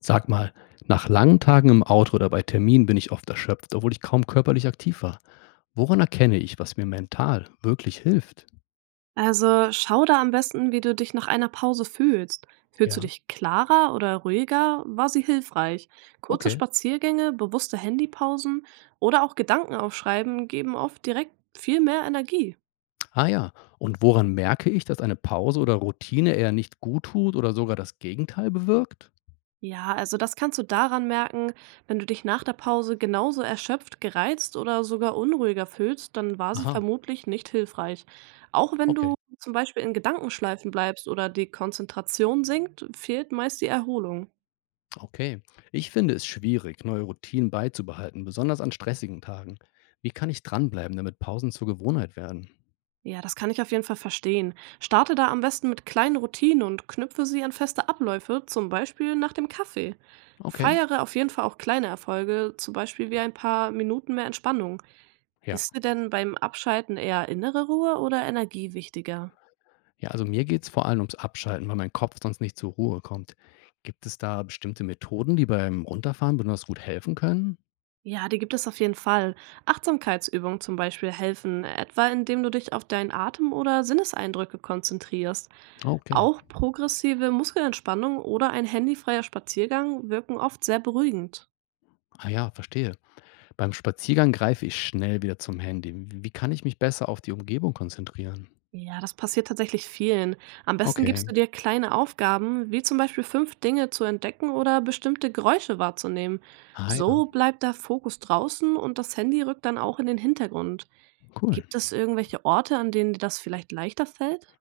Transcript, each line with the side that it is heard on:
left: Sag mal, nach langen Tagen im Auto oder bei Terminen bin ich oft erschöpft, obwohl ich kaum körperlich aktiv war. Woran erkenne ich, was mir mental wirklich hilft?
right: Also schau da am besten, wie du dich nach einer Pause fühlst. Fühlst du
left: Ja,
right: dich klarer oder ruhiger? War sie hilfreich? Kurze
left: okay.
right: Spaziergänge, bewusste Handypausen oder auch Gedanken aufschreiben geben oft direkt viel mehr Energie.
left: Ah ja, und woran merke ich, dass eine Pause oder Routine eher nicht gut tut oder sogar das Gegenteil bewirkt?
right: Ja, also das kannst du daran merken, wenn du dich nach der Pause genauso erschöpft, gereizt oder sogar unruhiger fühlst, dann war sie
left: Aha,
right: vermutlich nicht hilfreich. Auch wenn du
left: okay.
right: zum Beispiel in Gedankenschleifen bleibst oder die Konzentration sinkt, fehlt meist die Erholung.
left: Okay. Ich finde es schwierig, neue Routinen beizubehalten, besonders an stressigen Tagen. Wie kann ich dranbleiben, damit Pausen zur Gewohnheit werden?
right: Ja, das kann ich auf jeden Fall verstehen. Starte da am besten mit kleinen Routinen und knüpfe sie an feste Abläufe, zum Beispiel nach dem Kaffee.
left: Okay,
right: Feiere auf jeden Fall auch kleine Erfolge, zum Beispiel wie ein paar Minuten mehr Entspannung.
left: ja.
right: Ist dir denn beim Abschalten eher innere Ruhe oder Energie wichtiger?
left: Ja, also mir geht's vor allem ums Abschalten, weil mein Kopf sonst nicht zur Ruhe kommt. Gibt es da bestimmte Methoden, die beim Runterfahren besonders gut helfen können?
right: Ja, die gibt es auf jeden Fall. Achtsamkeitsübungen zum Beispiel helfen, etwa indem du dich auf deinen Atem oder Sinneseindrücke konzentrierst.
left: Ah, okay.
right: Auch progressive Muskelentspannung oder ein handyfreier Spaziergang wirken oft sehr beruhigend.
left: Ah ja, verstehe. Beim Spaziergang greife ich schnell wieder zum Handy. Wie kann ich mich besser auf die Umgebung konzentrieren?
right: Ja, das passiert tatsächlich vielen. Am besten gibst du
left: Okay.
right: dir kleine Aufgaben, wie zum Beispiel fünf Dinge zu entdecken oder bestimmte Geräusche wahrzunehmen.
left: Ah ja,
right: So bleibt der Fokus draußen und das Handy rückt dann auch in den Hintergrund.
left: cool.
right: Gibt es irgendwelche Orte, an denen dir das vielleicht leichter fällt?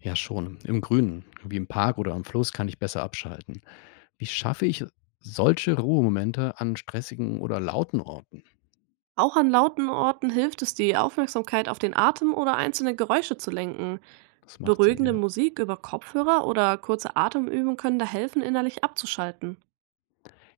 left: Ja, schon. Im Grünen, wie im Park oder am Fluss, kann ich besser abschalten. Wie schaffe ich solche Ruhemomente an stressigen oder lauten Orten?
right: Auch an lauten Orten hilft es, die Aufmerksamkeit auf den Atem oder einzelne Geräusche zu lenken.
left: Das macht Sinn, ja.
right: Beruhigende Musik über Kopfhörer oder kurze Atemübungen können da helfen, innerlich abzuschalten.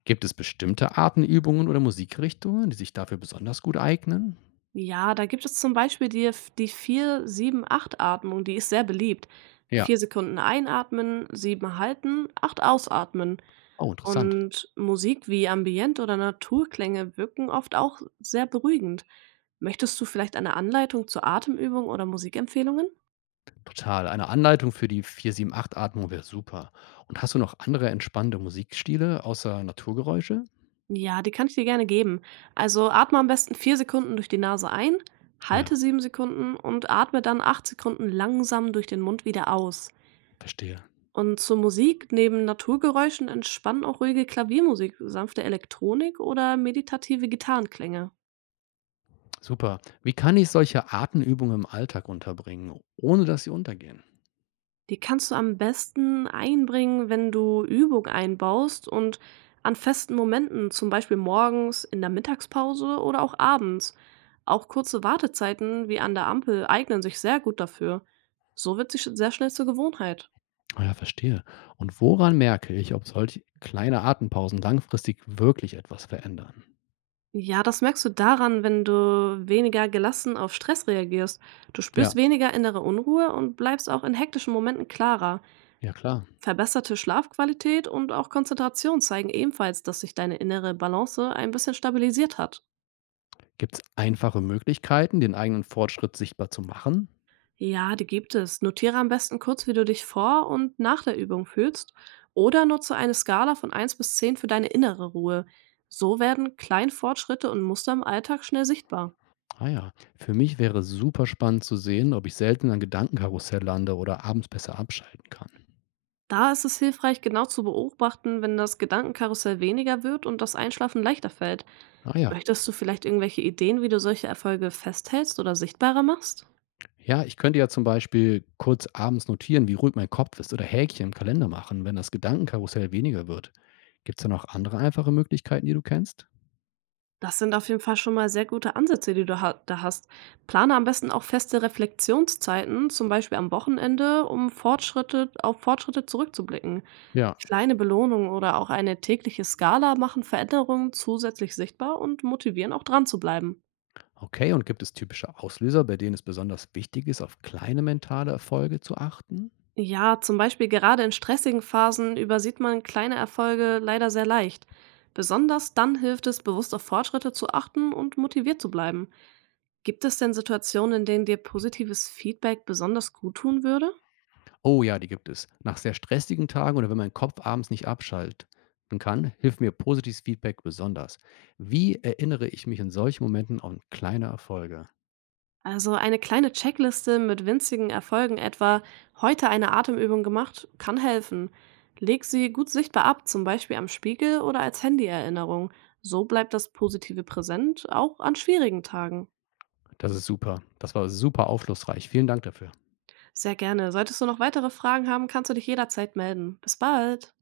left: Gibt es bestimmte Arten, Übungen oder Musikrichtungen, die sich dafür besonders gut eignen?
right: Ja, da gibt es zum Beispiel die 4-7-8-Atmung, die ist sehr beliebt. Vier
left: Ja.
right: Sekunden einatmen, sieben halten, acht ausatmen.
left: Oh, interessant.
right: Und Musik wie Ambient oder Naturklänge wirken oft auch sehr beruhigend. Möchtest du vielleicht eine Anleitung zur Atemübung oder Musikempfehlungen?
left: Total. Eine Anleitung für die 4-7-8 Atmung wäre super. Und hast du noch andere entspannende Musikstile außer Naturgeräusche?
right: Ja, die kann ich dir gerne geben. Also atme am besten 4 Sekunden durch die Nase ein, halte
left: Ja,
right: 7 Sekunden und atme dann 8 Sekunden langsam durch den Mund wieder aus.
left: verstehe.
right: Und zur Musik, neben Naturgeräuschen entspannen auch ruhige Klaviermusik, sanfte Elektronik oder meditative Gitarrenklänge.
left: Super. Wie kann ich solche Atemübungen im Alltag unterbringen, ohne dass sie untergehen?
right: Die kannst du am besten einbringen, wenn du Übung einbaust und an festen Momenten, zum Beispiel morgens, in der Mittagspause oder auch abends. Auch kurze Wartezeiten wie an der Ampel eignen sich sehr gut dafür. So wird sie sehr schnell zur Gewohnheit.
left: Ah ja, verstehe. Und woran merke ich, ob solche kleine Atempausen langfristig wirklich etwas verändern?
right: Ja, das merkst du daran, wenn du weniger gelassen auf Stress reagierst. Du spürst
left: Ja,
right: weniger innere Unruhe und bleibst auch in hektischen Momenten klarer.
left: ja klar.
right: Verbesserte Schlafqualität und auch Konzentration zeigen ebenfalls, dass sich deine innere Balance ein bisschen stabilisiert hat.
left: Gibt es einfache Möglichkeiten, den eigenen Fortschritt sichtbar zu machen?
right: Ja, die gibt es. Notiere am besten kurz, wie du dich vor und nach der Übung fühlst. Oder nutze eine Skala von 1 bis 10 für deine innere Ruhe. So werden kleine Fortschritte und Muster im Alltag schnell sichtbar.
left: Ah ja, für mich wäre es super spannend zu sehen, ob ich selten an Gedankenkarussell lande oder abends besser abschalten kann.
right: Da ist es hilfreich, genau zu beobachten, wenn das Gedankenkarussell weniger wird und das Einschlafen leichter fällt.
left: Ah ja.
right: Möchtest du vielleicht irgendwelche Ideen, wie du solche Erfolge festhältst oder sichtbarer machst?
left: Ja, ich könnte ja zum Beispiel kurz abends notieren, wie ruhig mein Kopf ist oder Häkchen im Kalender machen, wenn das Gedankenkarussell weniger wird. Gibt's da noch andere einfache Möglichkeiten, die du kennst?
right: Das sind auf jeden Fall schon mal sehr gute Ansätze, die du ha da hast. Plane am besten auch feste Reflexionszeiten, zum Beispiel am Wochenende, um Fortschritte auf Fortschritte zurückzublicken.
left: Ja.
right: Kleine Belohnungen oder auch eine tägliche Skala machen Veränderungen zusätzlich sichtbar und motivieren auch dran zu bleiben.
left: Okay, und gibt es typische Auslöser, bei denen es besonders wichtig ist, auf kleine mentale Erfolge zu achten?
right: Ja, zum Beispiel gerade in stressigen Phasen übersieht man kleine Erfolge leider sehr leicht. Besonders dann hilft es, bewusst auf Fortschritte zu achten und motiviert zu bleiben. Gibt es denn Situationen, in denen dir positives Feedback besonders gut tun würde?
left: Oh ja, die gibt es. Nach sehr stressigen Tagen oder wenn mein Kopf abends nicht abschalten kann, hilft mir positives Feedback besonders. Wie erinnere ich mich in solchen Momenten an kleine Erfolge?
right: Also eine kleine Checkliste mit winzigen Erfolgen, etwa heute eine Atemübung gemacht, kann helfen. Leg sie gut sichtbar ab, zum Beispiel am Spiegel oder als Handyerinnerung. So bleibt das Positive präsent, auch an schwierigen Tagen.
left: Das ist super. Das war super aufschlussreich. Vielen Dank dafür.
right: Sehr gerne. Solltest du noch weitere Fragen haben, kannst du dich jederzeit melden. Bis bald.